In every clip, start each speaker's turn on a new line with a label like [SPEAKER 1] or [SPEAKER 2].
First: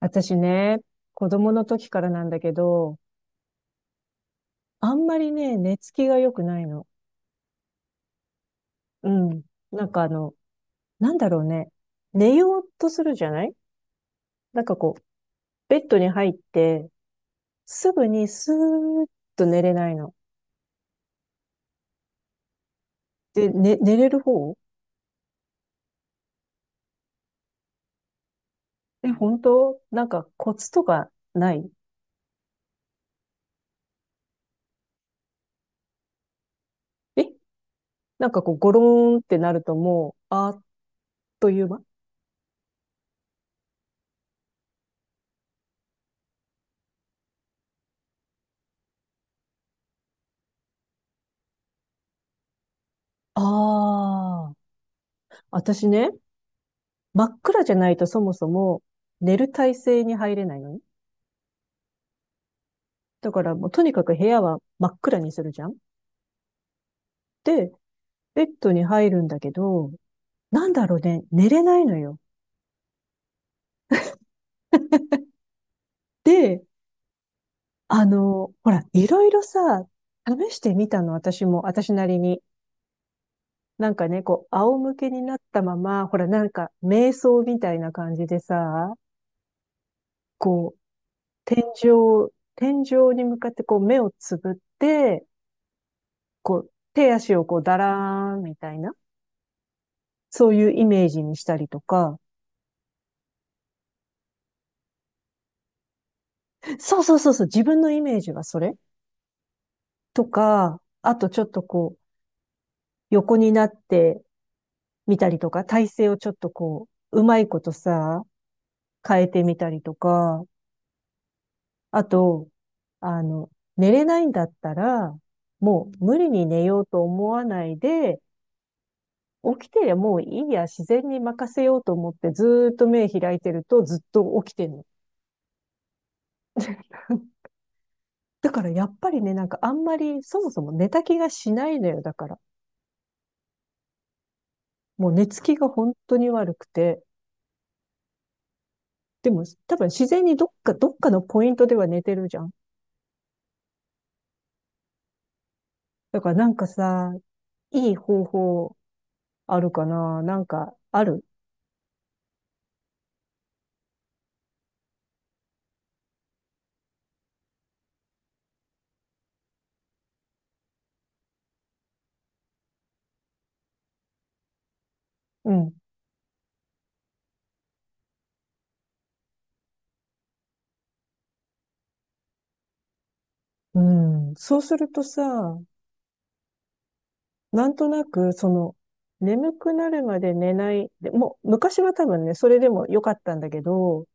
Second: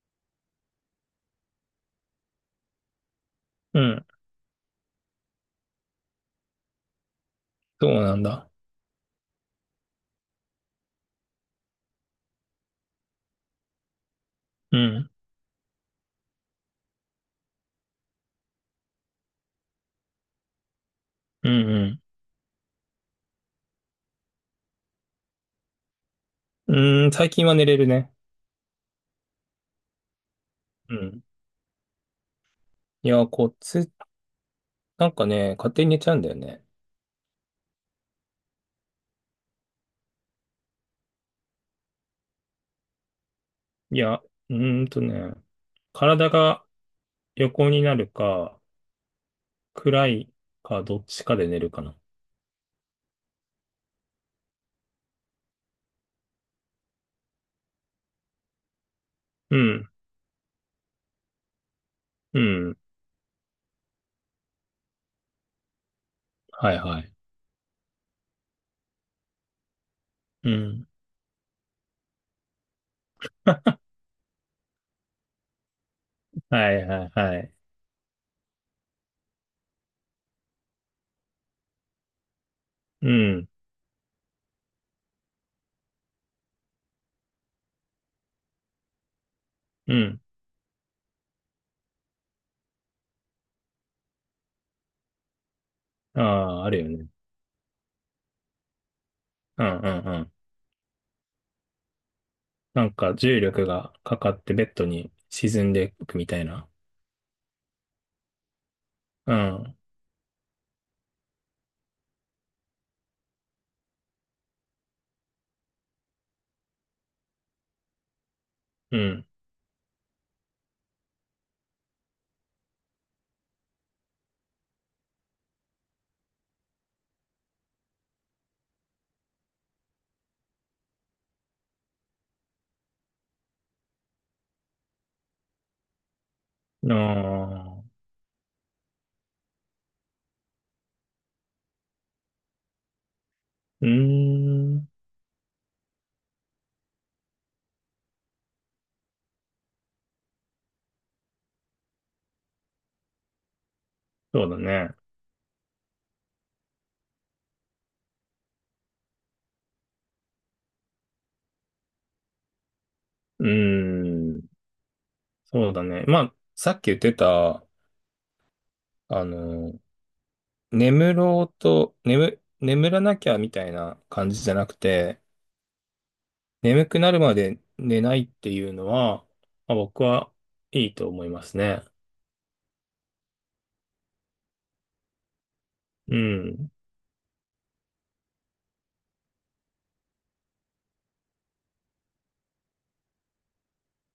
[SPEAKER 1] 私ね、子供の時からなんだけど、
[SPEAKER 2] うん。
[SPEAKER 1] あんまりね、寝つきが良くないの。
[SPEAKER 2] そうなんだ。
[SPEAKER 1] うん。なんかなんだろうね。寝ようとするじゃない？なんか
[SPEAKER 2] う
[SPEAKER 1] こう、
[SPEAKER 2] ん。
[SPEAKER 1] ベッドに入って、すぐにスーッと寝れないの。
[SPEAKER 2] うん
[SPEAKER 1] で、ね、寝れる方？
[SPEAKER 2] うん。うーん、最近は寝れるね。
[SPEAKER 1] え、本当？なんかコツと
[SPEAKER 2] う
[SPEAKER 1] か
[SPEAKER 2] ん。
[SPEAKER 1] ない？
[SPEAKER 2] いや、こっち、なんかね、勝手に寝ちゃうんだよね。
[SPEAKER 1] え、なんかこう、ゴローンってなるともう、あっという間。
[SPEAKER 2] いや、ーんとね、体が横になるか、暗いか、どっちかで寝るかな。
[SPEAKER 1] ああー。私ね、真っ暗じゃないとそもそも寝る
[SPEAKER 2] う
[SPEAKER 1] 体
[SPEAKER 2] ん。
[SPEAKER 1] 勢に入れないのね。
[SPEAKER 2] うん。
[SPEAKER 1] だからもうとにかく部屋は真っ暗にするじゃん。
[SPEAKER 2] はいはい。
[SPEAKER 1] で、ベッドに入るんだけど、
[SPEAKER 2] う
[SPEAKER 1] なんだ
[SPEAKER 2] ん。
[SPEAKER 1] ろうね、寝れないのよ。で、
[SPEAKER 2] はいはいはい。
[SPEAKER 1] ほら、いろいろさ、試してみたの、私も、私なりに。
[SPEAKER 2] うん。
[SPEAKER 1] なんかね、こう、仰向けになったまま、ほら、なんか、瞑想みたいな感じでさ、
[SPEAKER 2] うん。
[SPEAKER 1] こう、天井に向かってこう、目をつぶって、
[SPEAKER 2] あ
[SPEAKER 1] こ
[SPEAKER 2] あ、あ
[SPEAKER 1] う、
[SPEAKER 2] るよね。
[SPEAKER 1] 手足をこう、だらーんみたいな、
[SPEAKER 2] うんうんうん。
[SPEAKER 1] そういうイメージにしたりとか、
[SPEAKER 2] なんか重力がかかってベッドに沈んでいくみたいな。
[SPEAKER 1] そうそうそうそう、自分のイメージはそれ。
[SPEAKER 2] うん。
[SPEAKER 1] とか、あとちょっとこう、横になってみたりとか、体勢をちょっとこう、うまいことさ、
[SPEAKER 2] う
[SPEAKER 1] 変
[SPEAKER 2] ん。
[SPEAKER 1] えてみたりとか、あと、あの、寝れないんだったら、もう無理に寝ようと思わないで、起きてりゃもういいや、自然に任せようと思ってずーっと目開いてるとずっと起きてんの。
[SPEAKER 2] あ あ。
[SPEAKER 1] だからやっぱりね、なんかあんまりそもそも寝た気がしないのよ、だから。
[SPEAKER 2] うーん、
[SPEAKER 1] もう寝つきが本当に悪くて。でも、多分自然にどっかのポイントでは寝てるじゃん。
[SPEAKER 2] そうだね。
[SPEAKER 1] だからなんかさ、いい方法あるかな？なんか、ある？
[SPEAKER 2] うーん、そうだね。まあ、さっき言ってた、あの、眠ろうと、眠、眠らなきゃみたいな感じじゃなくて、
[SPEAKER 1] うん。
[SPEAKER 2] 眠くなるまで寝ないっていうのは、まあ、僕はいいと思いますね。
[SPEAKER 1] うん。そうするとさ、
[SPEAKER 2] うん、
[SPEAKER 1] なんとなく、その、眠くなるまで寝ない。でもう、昔は多分ね、それでも良かったんだけど、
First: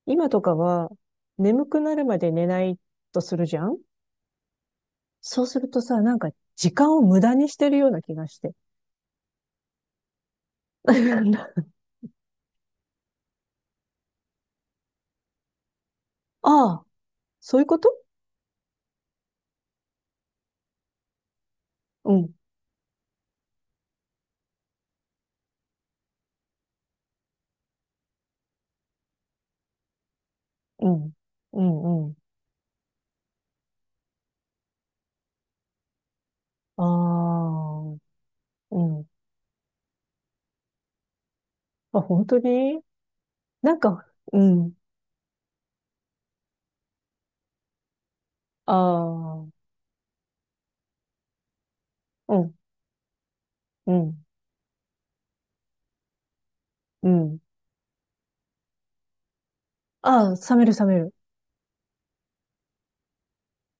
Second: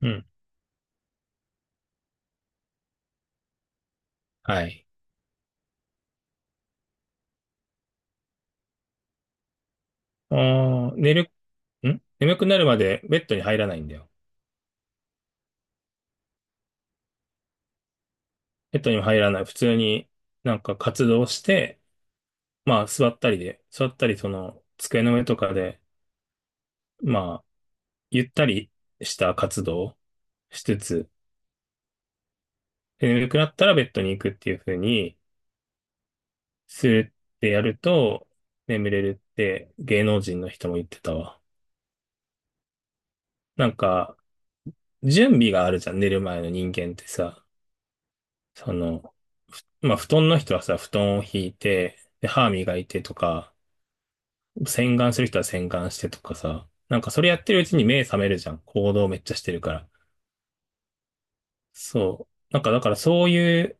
[SPEAKER 2] うん、
[SPEAKER 1] 今とかは、眠くなるまで寝ないとするじゃん。
[SPEAKER 2] はい。
[SPEAKER 1] そうするとさ、なんか、時間を無駄にしてるような気がして。
[SPEAKER 2] ああ、寝る、ん眠くなるまでベッドに入らないんだよ。
[SPEAKER 1] ああ、そういうこと？
[SPEAKER 2] ベッドにも入らない。普通になんか活動して、
[SPEAKER 1] うん、
[SPEAKER 2] まあ座ったりその机の上とかで、まあ、ゆったりした活動をしつ
[SPEAKER 1] う
[SPEAKER 2] つ、
[SPEAKER 1] ん、うん、うん。
[SPEAKER 2] で眠くなったらベッドに行くっていう風に
[SPEAKER 1] あ
[SPEAKER 2] するってやる
[SPEAKER 1] あ、
[SPEAKER 2] と、
[SPEAKER 1] う
[SPEAKER 2] 眠れ
[SPEAKER 1] ん。
[SPEAKER 2] るって芸能人の人も言ってたわ。
[SPEAKER 1] あ、本当？に
[SPEAKER 2] なん
[SPEAKER 1] なんか、
[SPEAKER 2] か、
[SPEAKER 1] うん。
[SPEAKER 2] 準備があるじゃん、寝る前の人間ってさ。そ
[SPEAKER 1] あ
[SPEAKER 2] の、
[SPEAKER 1] あ、
[SPEAKER 2] まあ、布団の人はさ、布団を敷いて、で、
[SPEAKER 1] う
[SPEAKER 2] 歯
[SPEAKER 1] ん、
[SPEAKER 2] 磨いてとか、
[SPEAKER 1] うん、
[SPEAKER 2] 洗顔する人は洗顔してとかさ。なん
[SPEAKER 1] う
[SPEAKER 2] かそれや
[SPEAKER 1] ん。
[SPEAKER 2] ってるうちに目覚めるじゃん。行動めっちゃしてるから。
[SPEAKER 1] ああ、冷める冷める。
[SPEAKER 2] そう。なんかだからそういう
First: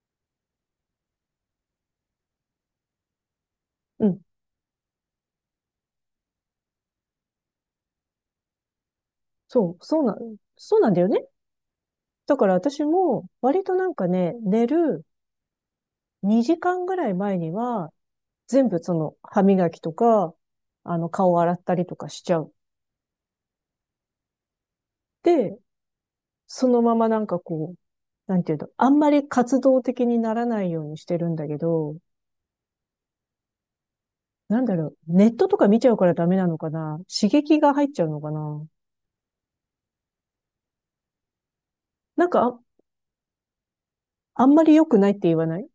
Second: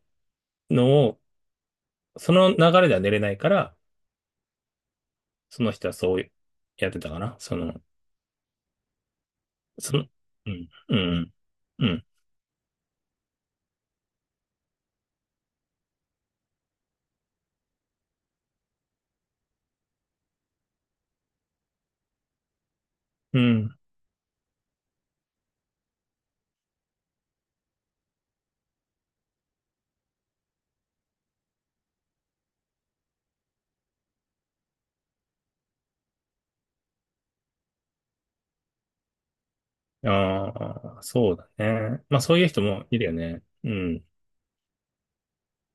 [SPEAKER 2] のをその流れでは寝れないから、
[SPEAKER 1] うん。
[SPEAKER 2] その人はそうやってたかな。
[SPEAKER 1] そう、
[SPEAKER 2] そ
[SPEAKER 1] そう
[SPEAKER 2] の、
[SPEAKER 1] なん、
[SPEAKER 2] うん、
[SPEAKER 1] そうなん
[SPEAKER 2] う
[SPEAKER 1] だよね。
[SPEAKER 2] ん、うん、
[SPEAKER 1] だから私も割となんかね、寝る2時間ぐらい前には、全部その歯磨きとか、あの顔洗ったりとかしちゃう。
[SPEAKER 2] うん。うん。
[SPEAKER 1] で、そのままなんかこう、なんていうの、あんまり活動的にならないようにしてるんだけど、なんだろう、ネットとか見ちゃうからダメなのかな？刺激が入っちゃうのかな？
[SPEAKER 2] ああ、そうだね。まあ
[SPEAKER 1] なん
[SPEAKER 2] そう
[SPEAKER 1] か
[SPEAKER 2] いう
[SPEAKER 1] あ、
[SPEAKER 2] 人もいるよね。うん、
[SPEAKER 1] あんまり良くないって言わない？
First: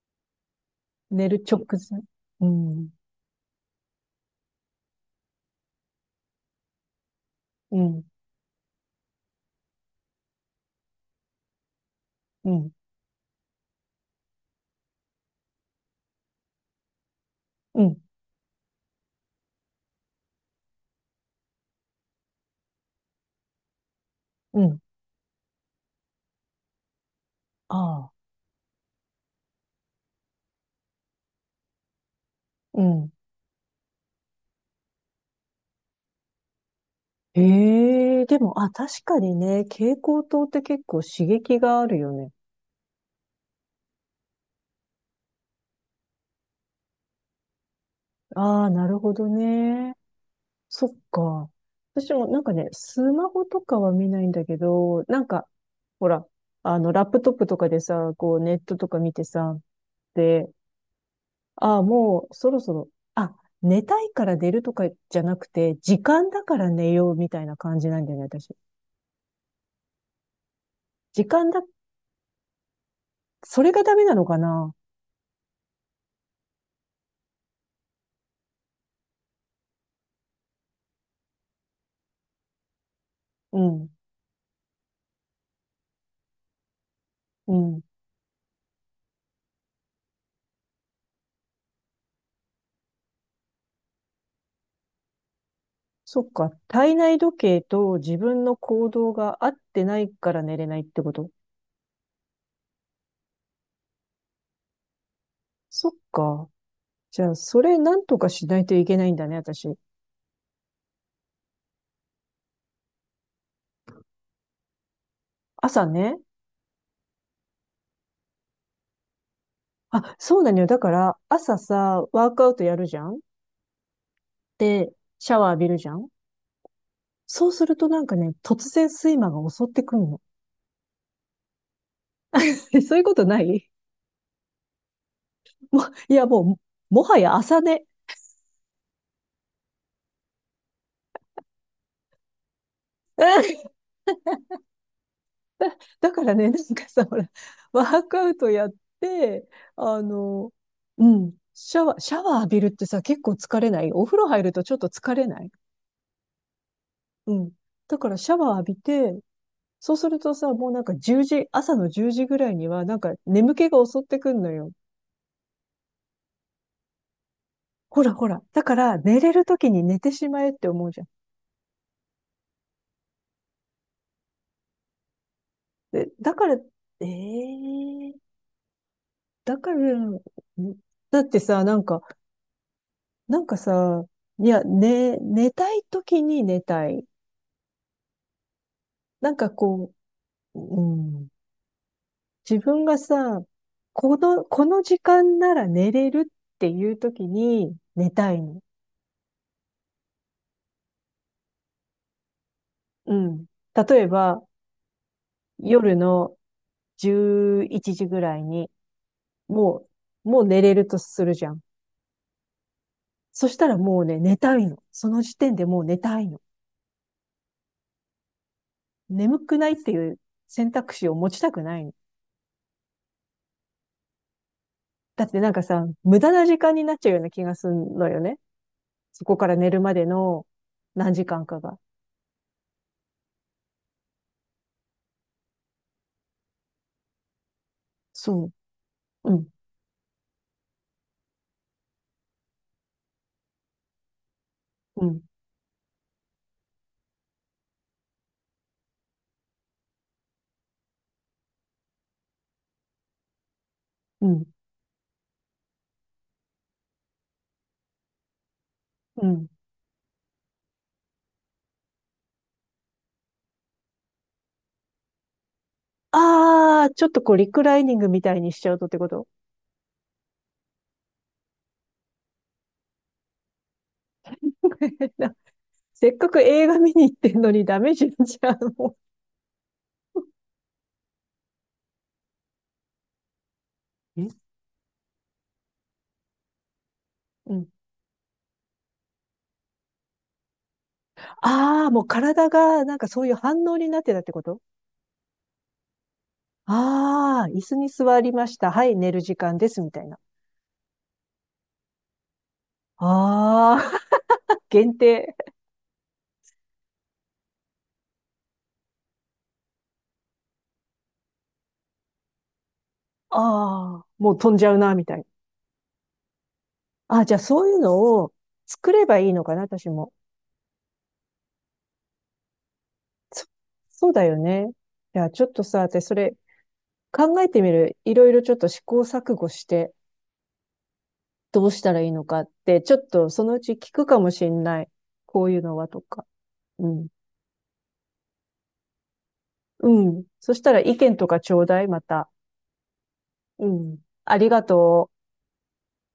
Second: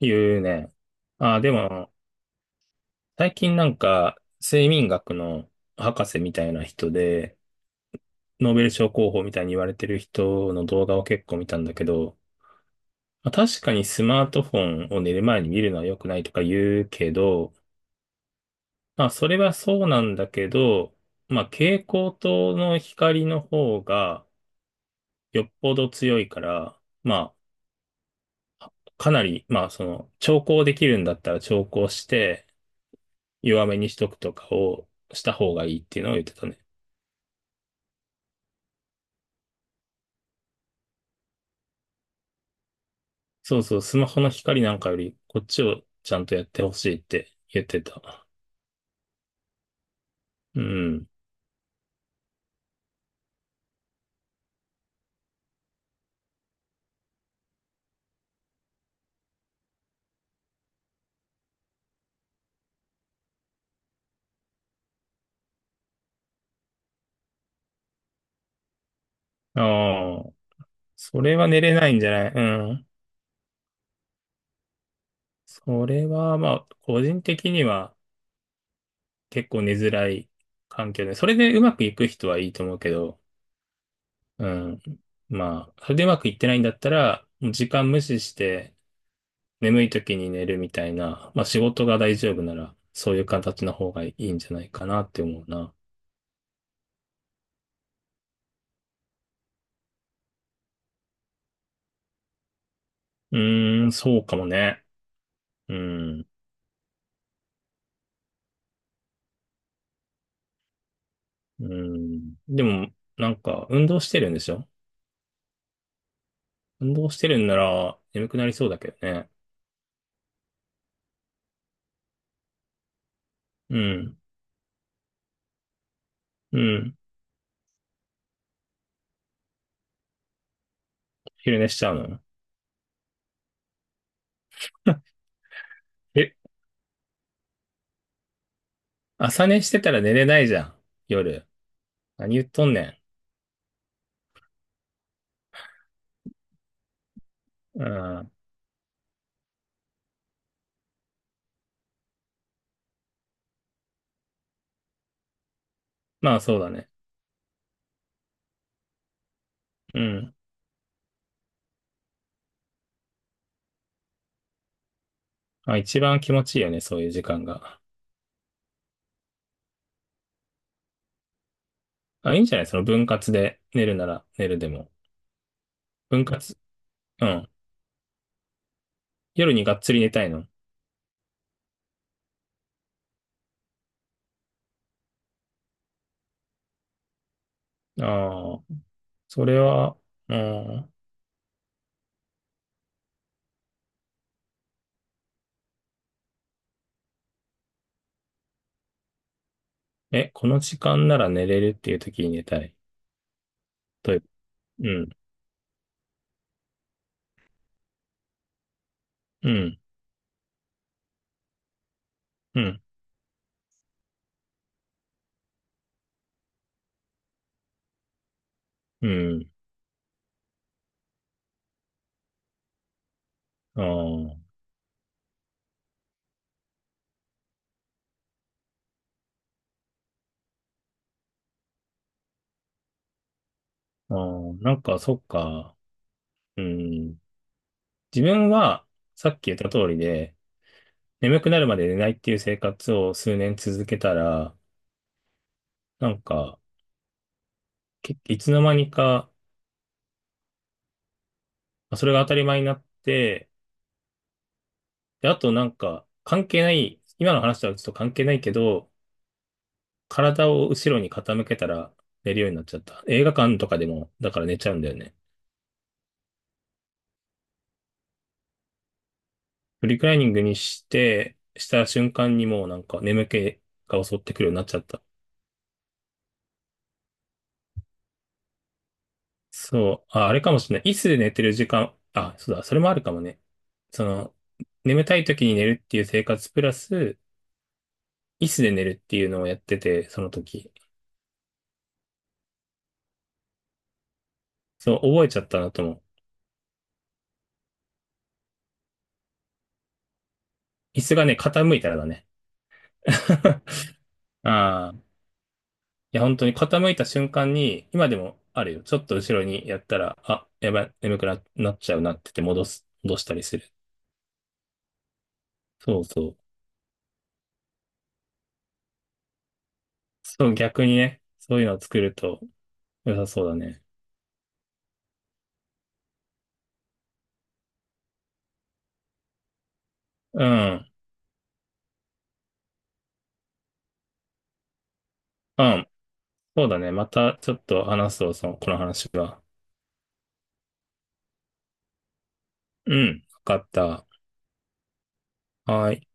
[SPEAKER 2] いうね。
[SPEAKER 1] 寝
[SPEAKER 2] ああ、
[SPEAKER 1] る
[SPEAKER 2] で
[SPEAKER 1] 直
[SPEAKER 2] も、
[SPEAKER 1] 前。うん、
[SPEAKER 2] 最近なんか、睡眠学の博士みたいな人で、
[SPEAKER 1] うん、
[SPEAKER 2] ノーベル賞候補みたいに言われてる人の動画を結構見たんだけど、
[SPEAKER 1] うん、
[SPEAKER 2] まあ確かにスマートフォンを寝る前に見るのは良くないとか言うけど、
[SPEAKER 1] うん、
[SPEAKER 2] まあ、それはそうなんだけど、まあ、蛍光灯の光の方が
[SPEAKER 1] うん、
[SPEAKER 2] よっぽど強いから、ま
[SPEAKER 1] ああ、
[SPEAKER 2] あ、かなり、まあ、調光できるんだったら調光して、
[SPEAKER 1] うん。
[SPEAKER 2] 弱めにしとくとかをした方がいいっていうのを言ってたね。
[SPEAKER 1] ええでも、あ、確かにね、蛍光灯って結構刺激があるよね。
[SPEAKER 2] そうそう、スマホの光なんかより、こっちをちゃんとやってほしいって言ってた。
[SPEAKER 1] ああ、なるほどね。
[SPEAKER 2] う
[SPEAKER 1] そっ
[SPEAKER 2] ん。
[SPEAKER 1] か。私もなんかね、スマホとかは見ないんだけど、なんか、ほら、あの、ラップトップとかでさ、こう、ネットとか見てさ、で、ああ、もうそろそろ、あ、寝たいから寝るとかじゃなくて、時間だから寝ようみたいな感じなんだなね、私。
[SPEAKER 2] ああ、そ
[SPEAKER 1] 時
[SPEAKER 2] れ
[SPEAKER 1] 間
[SPEAKER 2] は寝
[SPEAKER 1] だ、
[SPEAKER 2] れないんじゃない？うん。
[SPEAKER 1] それがダメなのかな？
[SPEAKER 2] それは、まあ、個人的には、結構寝づらい環境で、それでうまくいく人はいいと思うけど、
[SPEAKER 1] うん、
[SPEAKER 2] うん。まあ、それでうまくいってないんだったら、もう
[SPEAKER 1] う
[SPEAKER 2] 時
[SPEAKER 1] ん。
[SPEAKER 2] 間無視して眠い時に寝るみたいな、まあ仕事が大丈夫なら、そういう形の方がいいんじゃないかなって思うな。
[SPEAKER 1] そっか、体内時計と自分の行動が合ってないから寝れないってこと？
[SPEAKER 2] うーん、そうかもね。う
[SPEAKER 1] そっ
[SPEAKER 2] ん。
[SPEAKER 1] か。じゃあ、それなんとかしないといけないんだね、私。
[SPEAKER 2] うん。でも、なんか、運動してるんでしょ？
[SPEAKER 1] 朝ね。
[SPEAKER 2] 運動してるんなら、眠くなりそうだけどね。
[SPEAKER 1] あ、そうなのよ。だから、朝さ、ワークアウトやるじゃん。
[SPEAKER 2] うん。
[SPEAKER 1] で、シャワー浴びるじゃん。
[SPEAKER 2] うん。
[SPEAKER 1] そうするとなんかね、突然睡魔が襲ってくるの。
[SPEAKER 2] 昼寝しちゃうの？
[SPEAKER 1] え、そういうことない？いや、
[SPEAKER 2] え、
[SPEAKER 1] もう、もはや朝寝。
[SPEAKER 2] 朝寝してたら寝れないじゃん。夜。何言っとんね
[SPEAKER 1] だからね、なんかさ、ほら、
[SPEAKER 2] ん。
[SPEAKER 1] ワ
[SPEAKER 2] う
[SPEAKER 1] ークア
[SPEAKER 2] ん。
[SPEAKER 1] ウトやって、あの、うん、シャワー浴びるってさ、結構疲れない？お風呂入るとちょっと疲れない？
[SPEAKER 2] まあそうだね。
[SPEAKER 1] うん。だからシャワー浴びて、そう
[SPEAKER 2] う
[SPEAKER 1] すると
[SPEAKER 2] ん。
[SPEAKER 1] さ、もうなんか10時、朝の10時ぐらいには、なんか眠気が襲ってくんのよ。
[SPEAKER 2] まあ、一番気持ちいいよね、そういう時間が。
[SPEAKER 1] ほらほら。だから、寝れる時に寝てしまえって思うじゃん。
[SPEAKER 2] あ、いいんじゃない？その分割で寝るなら寝るでも。
[SPEAKER 1] で、
[SPEAKER 2] 分
[SPEAKER 1] だから、
[SPEAKER 2] 割、
[SPEAKER 1] え
[SPEAKER 2] うん。
[SPEAKER 1] え
[SPEAKER 2] 夜
[SPEAKER 1] だ
[SPEAKER 2] に
[SPEAKER 1] から、
[SPEAKER 2] がっつり寝たいの。
[SPEAKER 1] だってさ、なんかさ、いや、寝たい時に寝たい。
[SPEAKER 2] ああ、
[SPEAKER 1] なん
[SPEAKER 2] そ
[SPEAKER 1] か
[SPEAKER 2] れ
[SPEAKER 1] こ
[SPEAKER 2] は、う
[SPEAKER 1] う、う
[SPEAKER 2] ん。
[SPEAKER 1] ん、自分がさ、この時間なら寝れるっていう時に寝たいの。
[SPEAKER 2] え、この時間なら寝れるっていう時に寝たい。
[SPEAKER 1] うん。例え
[SPEAKER 2] という、
[SPEAKER 1] ば、
[SPEAKER 2] うん、
[SPEAKER 1] 夜の11時ぐらいに、
[SPEAKER 2] うん、
[SPEAKER 1] ももう寝れるとするじゃん。
[SPEAKER 2] うん、
[SPEAKER 1] そしたらもうね、寝たいの。その時点でもう寝たいの。
[SPEAKER 2] う
[SPEAKER 1] 眠
[SPEAKER 2] ん。
[SPEAKER 1] くないっていう選択肢を持ちたくないの。
[SPEAKER 2] あ
[SPEAKER 1] だってなんかさ、無駄な時間になっちゃうような気がするのよね。そこから寝るまでの何時間かが。
[SPEAKER 2] あ、ああ。なんかそっか。うん。自
[SPEAKER 1] そ
[SPEAKER 2] 分
[SPEAKER 1] う。
[SPEAKER 2] は、さ
[SPEAKER 1] う
[SPEAKER 2] っき
[SPEAKER 1] ん、
[SPEAKER 2] 言った通りで、眠くなるまで寝ないっていう生活を数年続けたら、
[SPEAKER 1] うん、
[SPEAKER 2] なんか、いつの間にか、まあそれが当たり前になって、
[SPEAKER 1] うん、
[SPEAKER 2] で、あとなんか、関係ない、今の話とはちょっと関係ないけど、
[SPEAKER 1] うん。
[SPEAKER 2] 体を後ろに傾けたら寝るようになっちゃった。映画館とかでも、だから寝ちゃうんだよね。
[SPEAKER 1] ああ、ちょっとこう、リクライニングみたいにしちゃうとってこと？
[SPEAKER 2] フリクライニングにして、した瞬間にもうなんか眠気が襲ってくるようになっちゃった。
[SPEAKER 1] せっかく映画見に行ってんのにダメじゃん、じゃあも
[SPEAKER 2] そう、あ、あれかもしれない。椅子で寝てる時間、あ、そうだ、それもあるかもね。そ
[SPEAKER 1] う。え
[SPEAKER 2] の、眠たい時に寝るっていう生活プラス、
[SPEAKER 1] うん。
[SPEAKER 2] 椅子で寝るっていうのをやってて、その時。
[SPEAKER 1] ああ、もう体がなんかそういう反応になってたってこと？
[SPEAKER 2] そう、覚えちゃったなと思う。
[SPEAKER 1] ああー、椅子に座りました。はい、寝る時間です、みたいな。
[SPEAKER 2] 椅子がね、傾いたらだね。
[SPEAKER 1] ああ、
[SPEAKER 2] ああ。
[SPEAKER 1] 限定。
[SPEAKER 2] いや、本当に傾いた瞬間に、今でもあるよ。ちょっと後ろにやったら、あ、やばい、眠くな、なっちゃうなって言って戻したりする。
[SPEAKER 1] ああ、もう飛んじゃうな、みたいな。
[SPEAKER 2] そうそう。
[SPEAKER 1] ああ、じゃあそういうのを作ればいいのかな、私も。
[SPEAKER 2] そう、逆にね、そういうのを作ると良さそ
[SPEAKER 1] そ
[SPEAKER 2] うだね。
[SPEAKER 1] そうだよね。いや、ちょっとさ、私それ考えてみる。いろいろちょっと試行錯誤して
[SPEAKER 2] うん。
[SPEAKER 1] どうしたらいいのかって、ちょっとそのうち聞くかもしんない。こういう
[SPEAKER 2] う
[SPEAKER 1] のは
[SPEAKER 2] ん。
[SPEAKER 1] とか。
[SPEAKER 2] そうだ
[SPEAKER 1] う
[SPEAKER 2] ね。
[SPEAKER 1] ん。
[SPEAKER 2] またちょっと話そう、この話は。
[SPEAKER 1] うん。そしたら意見とかちょうだい、また。
[SPEAKER 2] うん。わか
[SPEAKER 1] う
[SPEAKER 2] っ
[SPEAKER 1] ん。
[SPEAKER 2] た。
[SPEAKER 1] ありがとう。
[SPEAKER 2] はい。